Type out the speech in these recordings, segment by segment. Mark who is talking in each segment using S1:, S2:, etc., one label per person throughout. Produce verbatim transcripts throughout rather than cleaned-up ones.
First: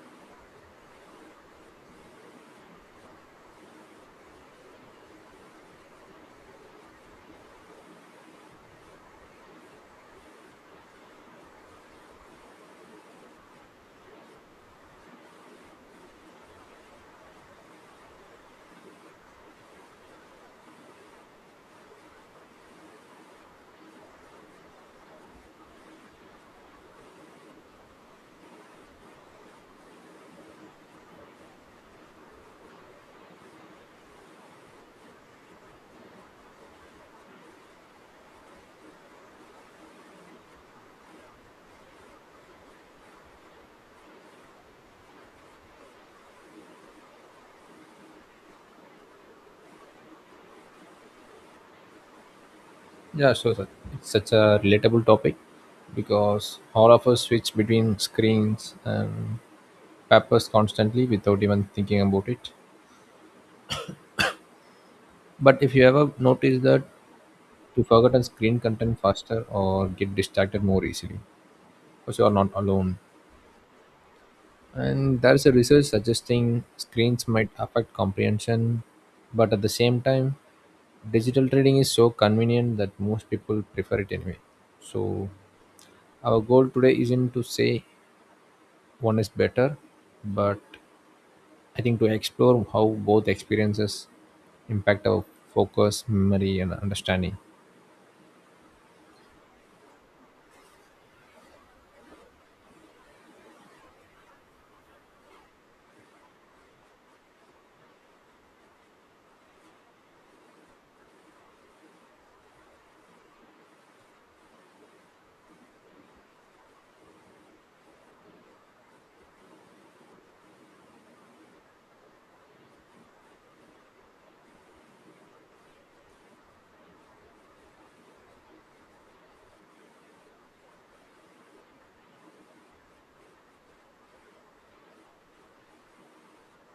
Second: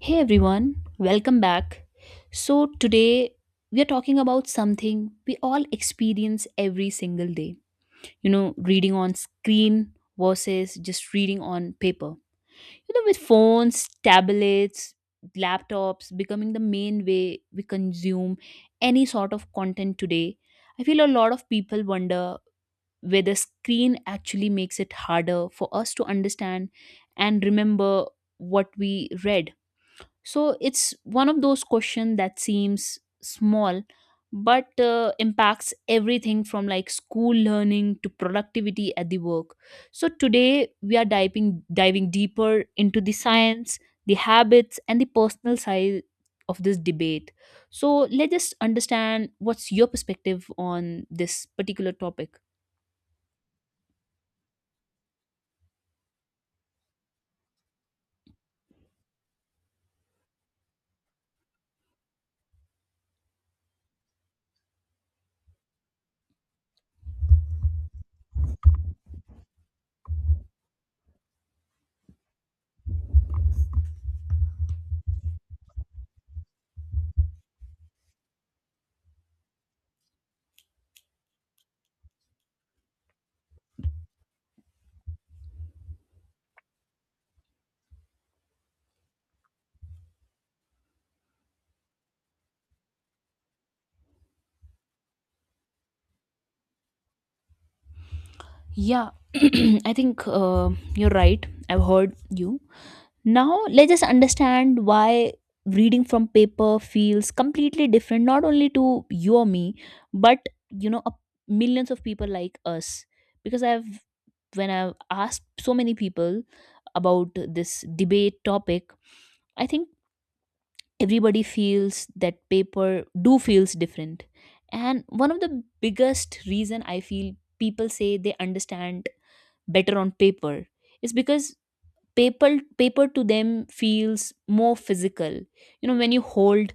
S1: Hey everyone, welcome back. So, today we are talking about something we all experience every single day. You know, reading on screen versus just reading on paper. You know, with phones, tablets, laptops becoming the main way we consume any sort of content today, I feel a lot of people wonder whether screen actually makes it harder for us to understand and remember what we read. So it's one of those questions that seems small but uh, impacts everything from like school learning to productivity at the work. So today we are diving diving deeper into the science, the habits and the personal side of this debate. So let's just understand what's your perspective on this particular topic.
S2: Yeah, sure, sir. It's such a relatable topic because all of us switch between screens and papers constantly without even thinking about it. But if you ever notice that you forgotten screen content faster or get distracted more easily because you are not alone. And there's a research suggesting screens might affect comprehension, but at the same time, digital trading is so convenient that most people prefer it anyway. So our goal today isn't to say one is better but I think to explore how both experiences impact our focus memory and understanding
S1: Yeah, I think uh, you're right. I've heard you. Now, let's just understand why reading from paper feels completely different, not only to you or me, but you know, a- millions of people like us. Because I've, when I've asked so many people about this debate topic, I think everybody feels that paper do feels different. And one of the biggest reason I feel people say they understand better on paper is because paper paper to them feels more physical. You know when you hold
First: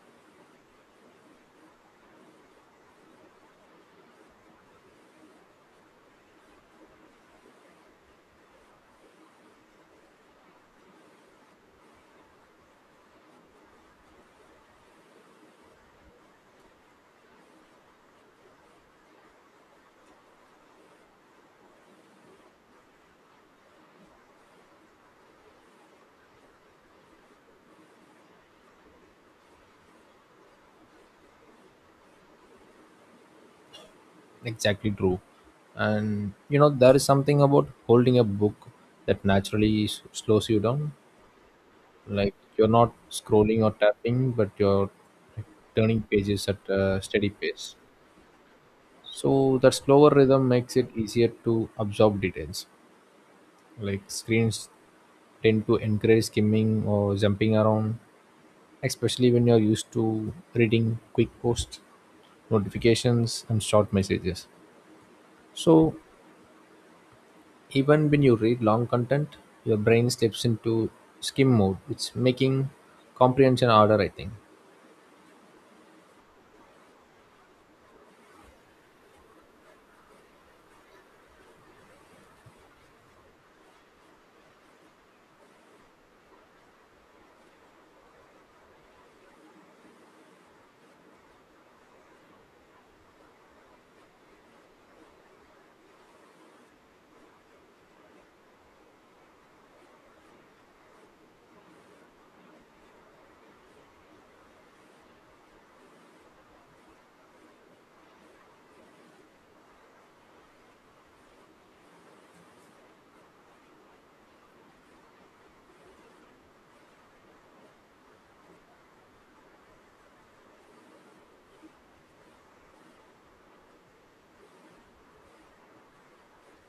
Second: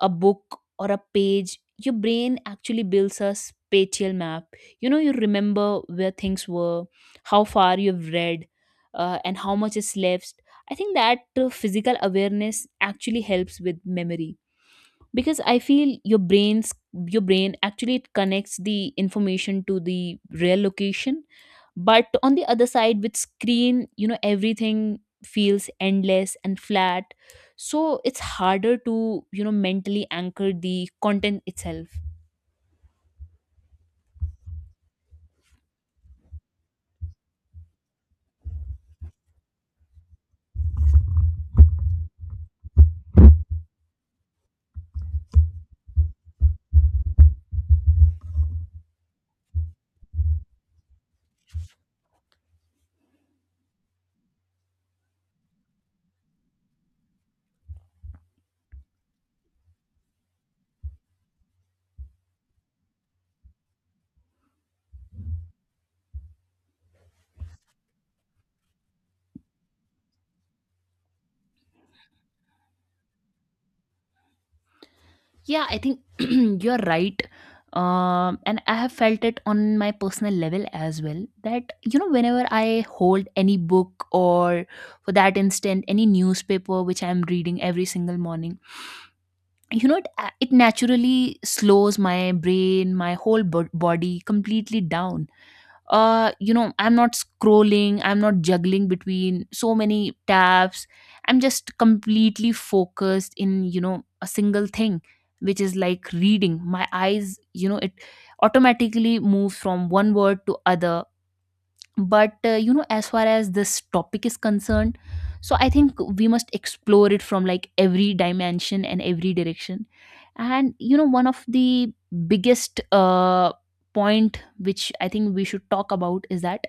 S1: a book or a page, your brain actually builds a spatial map. You know you remember where things were, how far you've read, uh, and how much is left. I think that uh, physical awareness actually helps with memory, because I feel your brains your brain actually, it connects the information to the real location. But on the other side, with screen, you know everything feels endless and flat, so it's harder to you know mentally anchor the content itself.
S2: exactly true. And you know there is something about holding a book that naturally s- slows you down, like you're not scrolling or tapping but you're, like, turning pages at a steady pace. So that slower rhythm makes it easier to absorb details, like screens tend to encourage skimming or jumping around, especially when you're used to reading quick posts, notifications, and short messages. So, even when you read long content, your brain slips into skim mode, it's making comprehension harder, I think.
S1: Yeah, I think you're right. Um, and I have felt it on my personal level as well, that, you know, whenever I hold any book or, for that instant, any newspaper which I'm reading every single morning, you know, it, uh, it naturally slows my brain, my whole bo- body completely down. Uh you know i'm not scrolling, I'm not juggling between so many tabs. I'm just completely focused in you know a single thing, which is like reading. My eyes, you know it automatically moves from one word to other. But uh, you know as far as this topic is concerned, so I think we must explore it from like every dimension and every direction. And you know one of the biggest uh, point which I think we should talk about is that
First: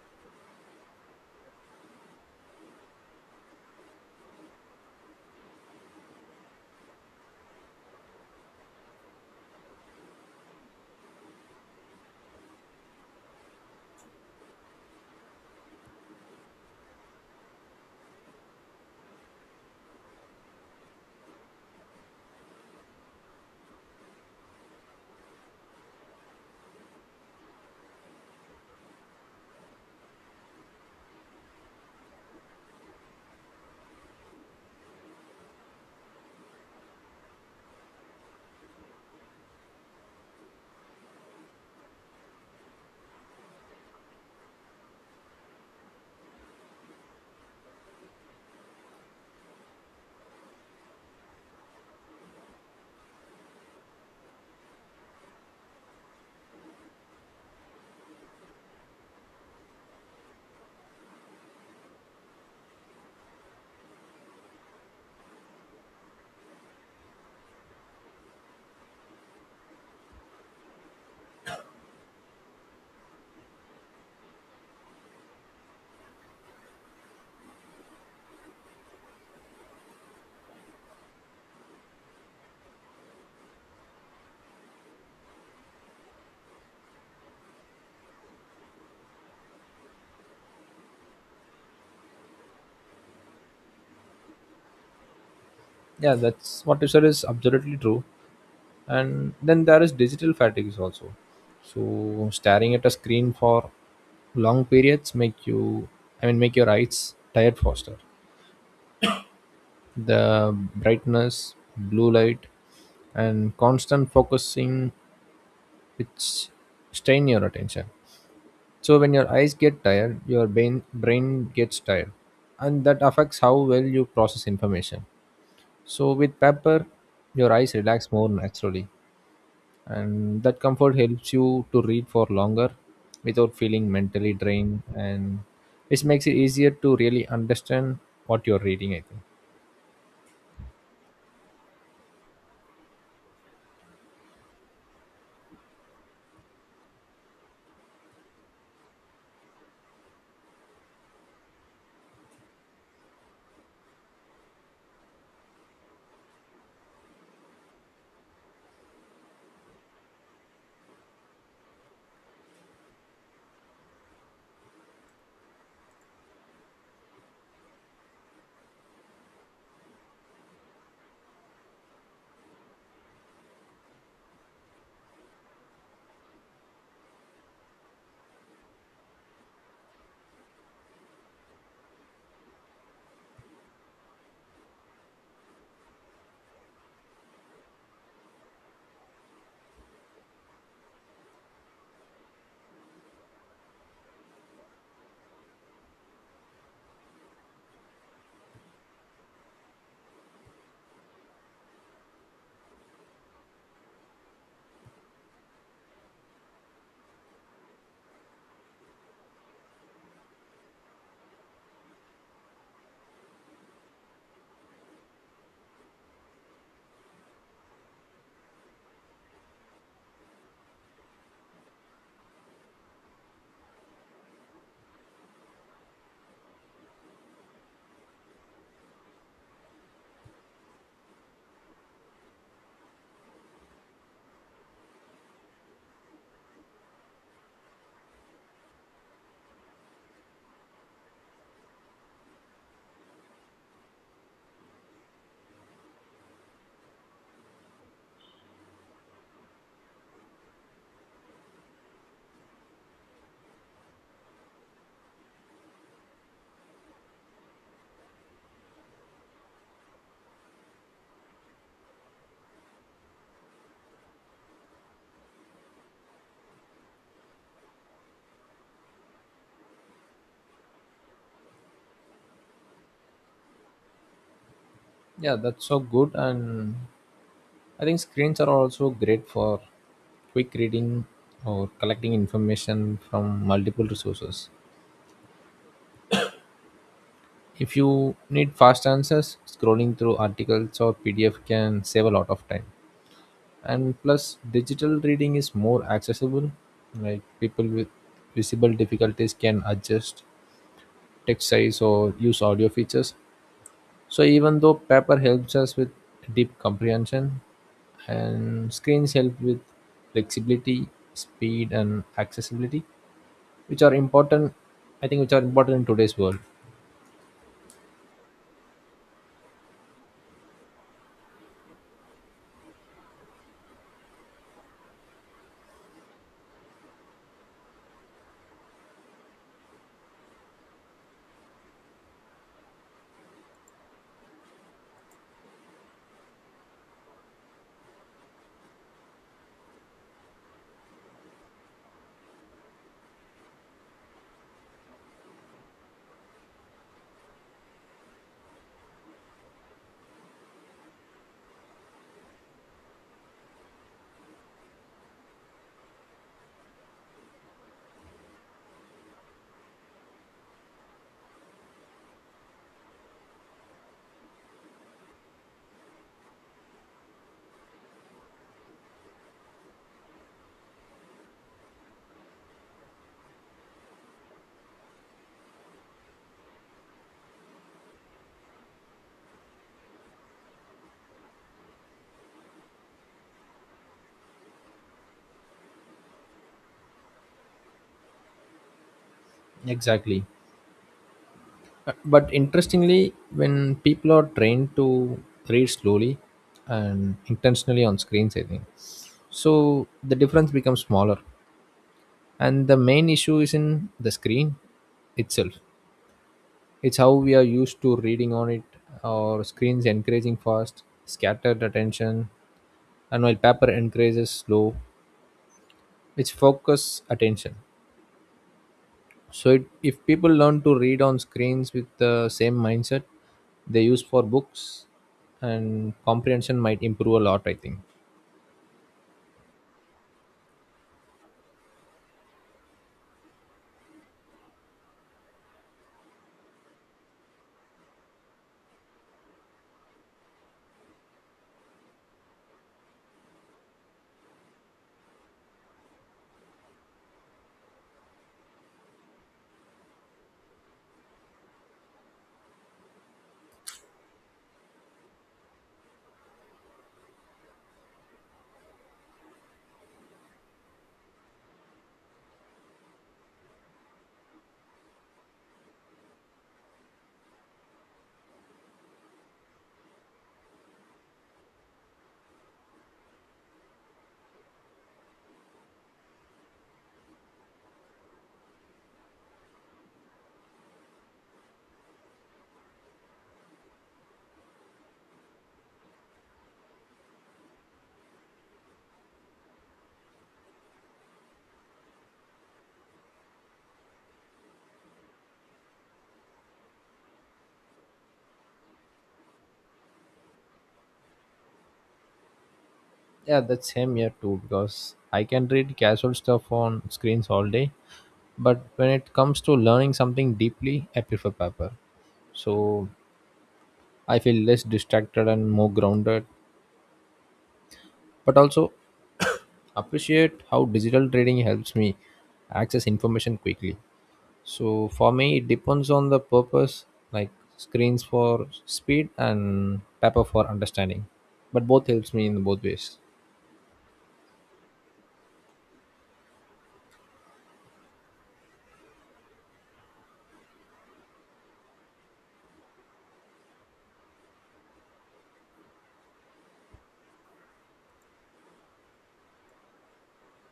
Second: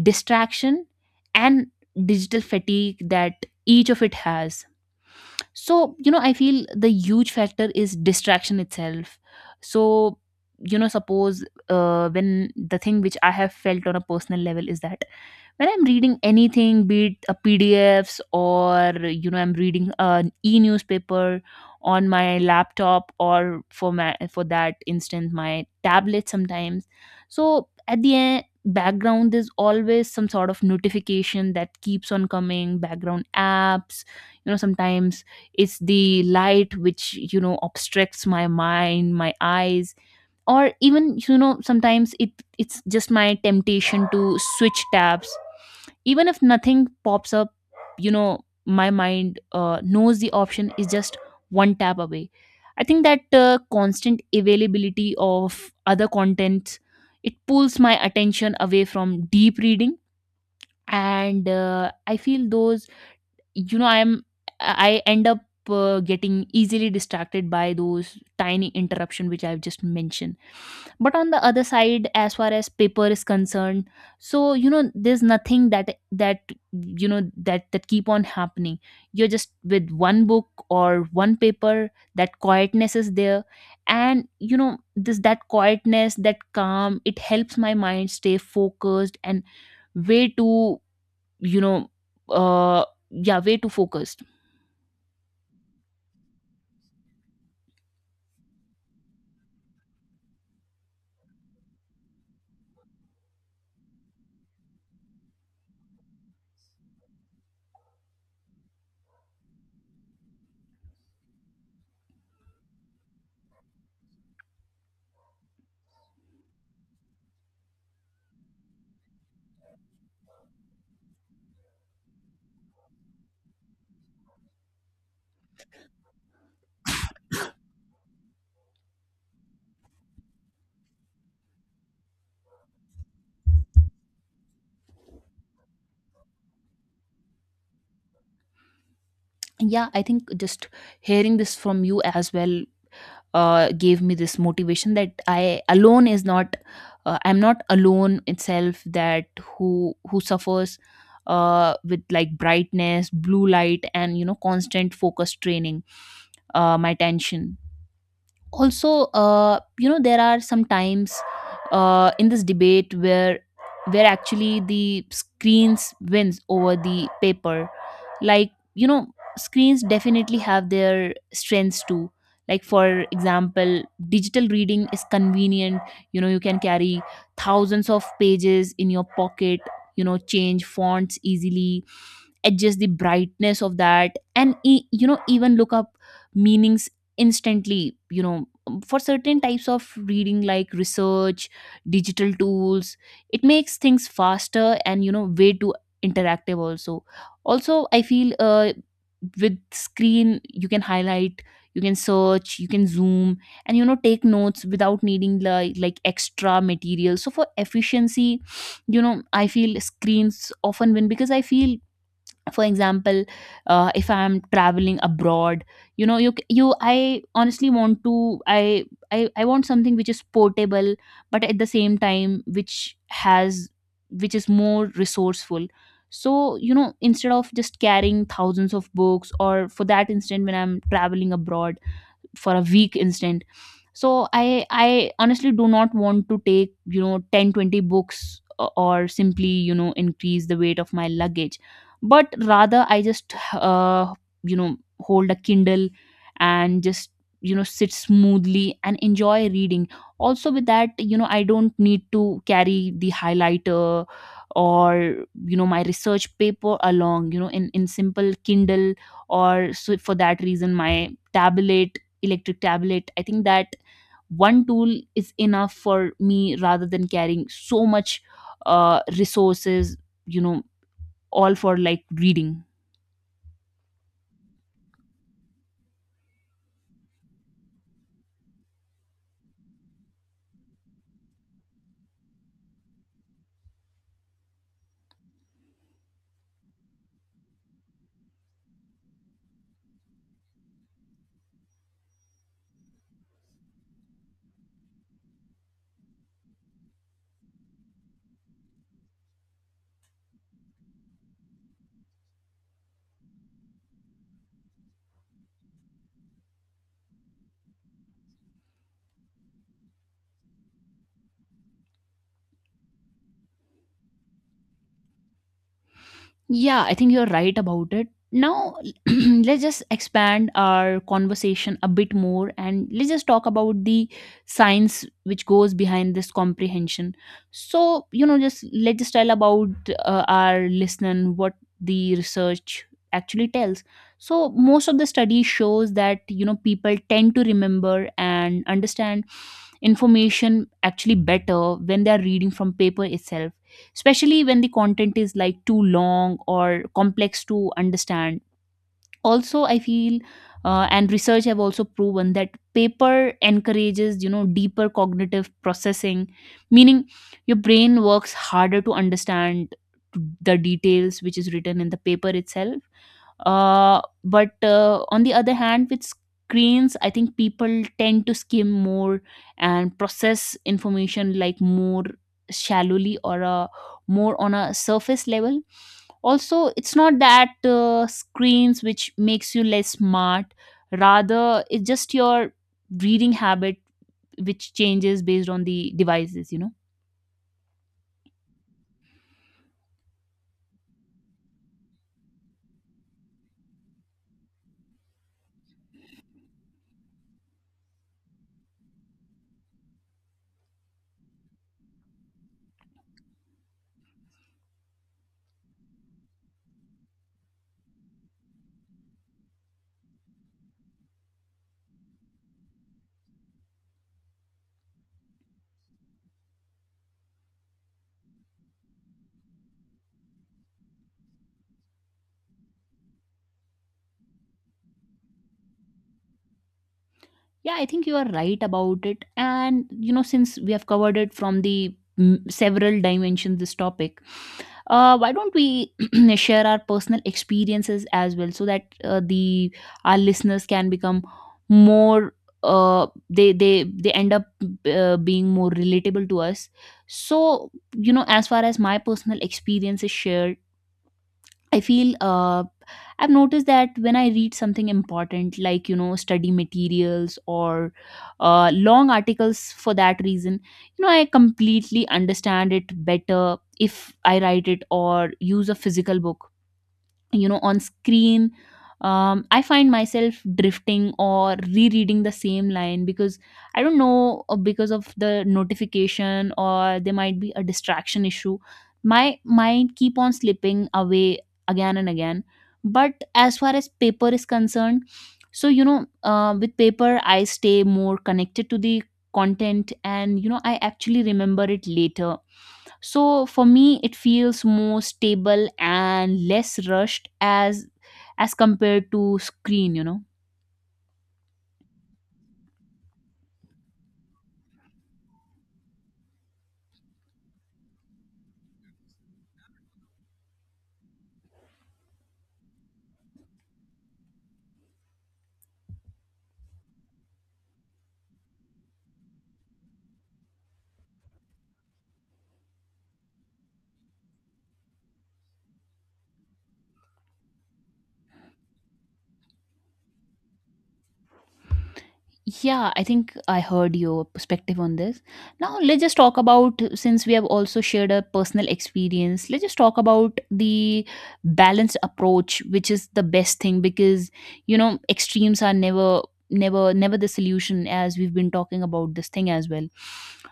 S1: distraction and digital fatigue that each of it has. So you know I feel the huge factor is distraction itself. So you know suppose, uh, when, the thing which I have felt on a personal level is that when I'm reading anything, be it a PDFs or you know I'm reading an e-newspaper on my laptop or for my for that instance my tablet sometimes. So at the end, background, there's always some sort of notification that keeps on coming, background apps. You know sometimes it's the light which you know obstructs my mind, my eyes, or even you know sometimes it it's just my temptation to switch tabs, even if nothing pops up. you know my mind uh, knows the option is just one tap away. I think that uh, constant availability of other contents, it pulls my attention away from deep reading. And uh, I feel those, you know i'm I end up uh, getting easily distracted by those tiny interruption which I've just mentioned. But on the other side, as far as paper is concerned, so you know there's nothing that that you know that that keep on happening. You're just with one book or one paper. That quietness is there. And you know this, that quietness, that calm, it helps my mind stay focused and way too, you know uh yeah, way too focused.
S2: Yeah, that's what you said is absolutely true. And then there is digital fatigue also. So staring at a screen for long periods make you, I mean, make your eyes tired faster. The brightness, blue light, and constant focusing which strain your attention. So when your eyes get tired, your brain brain gets tired, and that affects how well you process information. So with paper, your eyes relax more naturally, and that comfort helps you to read for longer without feeling mentally drained, and which makes it easier to really understand what you're reading, I think.
S1: Yeah, I think just hearing this from you as well uh, gave me this motivation that I alone is not, uh, I'm not alone itself, that who who suffers uh, with like brightness, blue light, and you know constant focus training uh, my attention. Also, uh, you know there are some times, uh, in this debate, where where actually the screens wins over the paper. Like you know screens definitely have their strengths too. Like for example, digital reading is convenient. You know you can carry thousands of pages in your pocket, you know change fonts easily, adjust the brightness of that, and e- you know even look up meanings instantly. You know um, for certain types of reading like research, digital tools, it makes things faster and you know way too interactive also. Also I feel uh, with screen you can highlight, you can search, you can zoom, and you know take notes without needing like like extra material. So for efficiency, you know I feel screens often win. Because I feel, for example, uh, if I'm traveling abroad, you know you c- you, I honestly want to, I, I i want something which is portable but at the same time which has which is more resourceful. So you know instead of just carrying thousands of books, or for that instant, when I'm traveling abroad for a weak instant, so i i honestly do not want to take you know ten twenty books, o- or simply you know increase the weight of my luggage, but rather I just uh, you know hold a Kindle and just you know sit smoothly and enjoy reading. Also with that, you know I don't need to carry the highlighter, or you know my research paper along, you know in in simple kindle, or so for that reason, my tablet, electric tablet, I think that one tool is enough for me, rather than carrying so much uh, resources, you know all for like reading.
S2: Yeah, that's so good. And I think screens are also great for quick reading or collecting information from multiple resources. If you need fast answers, scrolling through articles or P D F can save a lot of time. And plus, digital reading is more accessible. Like people with visible difficulties can adjust text size or use audio features. So even though paper helps us with deep comprehension, and screens help with flexibility, speed, and accessibility, which are important. I think which are important in today's world.
S1: Yeah, I think you're right about it. Now, let's just expand our conversation a bit more and let's just talk about the science which goes behind this comprehension. So, you know, just let's just tell about uh, our listener what the research actually tells. So, most of the study shows that, you know, people tend to remember and understand information actually better when they are reading from paper itself, especially when the content is like too long or complex to understand. Also I feel, uh, and research have also proven that paper encourages you know deeper cognitive processing, meaning your brain works harder to understand the details which is written in the paper itself. Uh, but uh, on the other hand, with screens, I think people tend to skim more and process information like more shallowly, or uh, more on a surface level. Also, it's not that uh, screens which makes you less smart. Rather, it's just your reading habit which changes based on the devices. You know.
S2: Exactly. Uh, But interestingly, when people are trained to read slowly and intentionally on screens, I think so the difference becomes smaller. And the main issue is in the screen itself. It's how we are used to reading on it. Our screens encouraging fast, scattered attention, and while paper encourages slow, which focus attention. So, it, if people learn to read on screens with the same mindset they use for books, and comprehension might improve a lot, I
S1: Yeah,
S2: think.
S1: I think you are right about it. And you know, since we have covered it from the, mm, several dimensions, this topic, uh, why don't we share our personal experiences as well, so that uh, the our listeners can become more, uh, they they they end up uh, being more relatable to us. So you know as far as my personal experience is shared, I feel uh, I've noticed that when I read something important, like you know, study materials, or uh, long articles for that reason, you know, I completely understand it better if I write it or use a physical book. You know on screen, um, I find myself drifting or rereading the same line because I don't know, uh, because of the notification or there might be a distraction issue. My mind keep on slipping away again and again. But as far as paper is concerned, so you know uh, with paper I stay more connected to the content, and you know I actually remember it later. So for me it feels more stable and less rushed as as compared to screen you know
S2: Yeah, that's same here too, because I can read casual stuff on screens all day, but when it comes to learning something deeply, I prefer paper. So, I feel less distracted and more grounded, but also appreciate how digital trading helps me access information quickly. So for me, it depends on the purpose, like screens for speed and paper for understanding. But both helps me in both
S1: Yeah,
S2: ways.
S1: I think I heard your perspective on this. Now, let's just talk about, since we have also shared a personal experience, let's just talk about the balanced approach, which is the best thing, because you know, extremes are never never never the solution, as we've been talking about this thing as well.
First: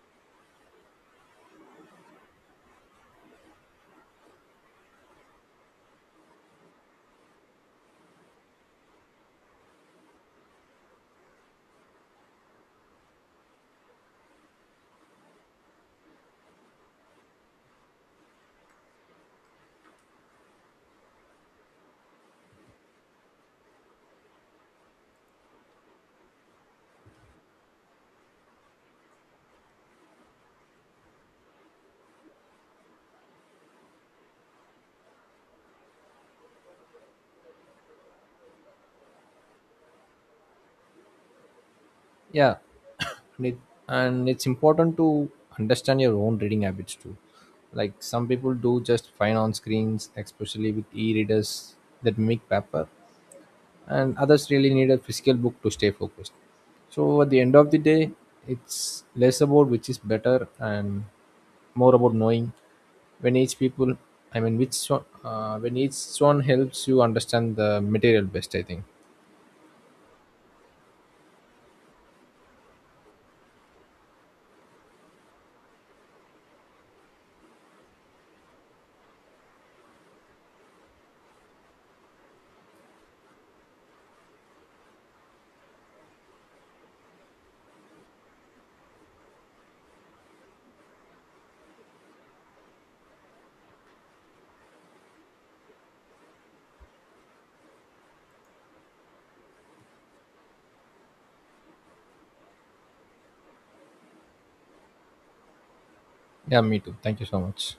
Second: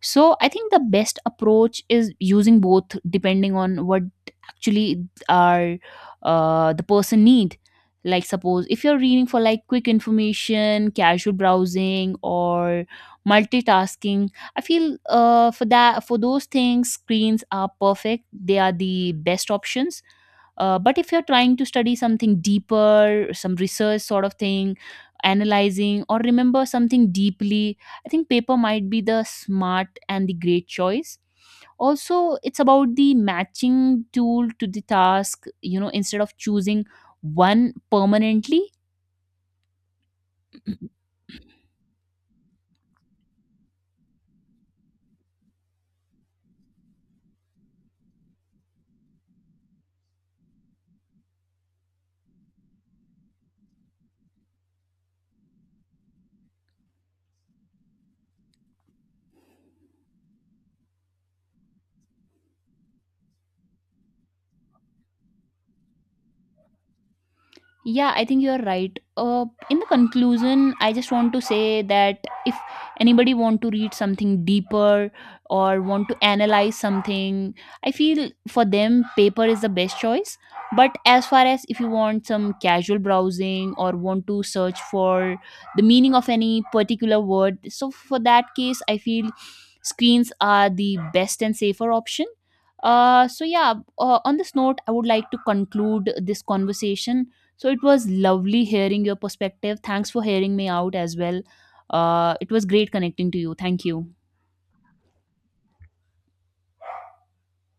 S1: So, I think the best approach is using both depending on what actually are uh, the person need. Like suppose if you're reading for like quick information, casual browsing, or multitasking, I feel, uh, for that for those things, screens are perfect, they are the best options. Uh, but if you're trying to study something deeper, some research sort of thing, analyzing or remember something deeply, I think paper might be the smart and the great choice. Also, it's about the matching tool to the task, you know, instead of choosing one permanently.
S2: Yeah, and, it, and it's important to understand your own reading habits too. Like some people do just fine on screens, especially with e-readers that mimic paper. And others really need a physical book to stay focused. So at the end of the day it's less about which is better and more about knowing when each people, I mean which one, uh, when each one helps you understand the
S1: Yeah, I
S2: material
S1: think
S2: best,
S1: you're
S2: I think.
S1: right. Uh, in the conclusion, I just want to say that if anybody want to read something deeper or want to analyze something, I feel for them paper is the best choice. But as far as if you want some casual browsing or want to search for the meaning of any particular word, so for that case, I feel screens are the best and safer option. Uh, so yeah, uh, on this note, I would like to conclude this conversation. So it was lovely hearing your perspective. Thanks for hearing me out as well. Uh, it was great connecting to you. Thank you.
S2: Yeah, me too, thank you so much.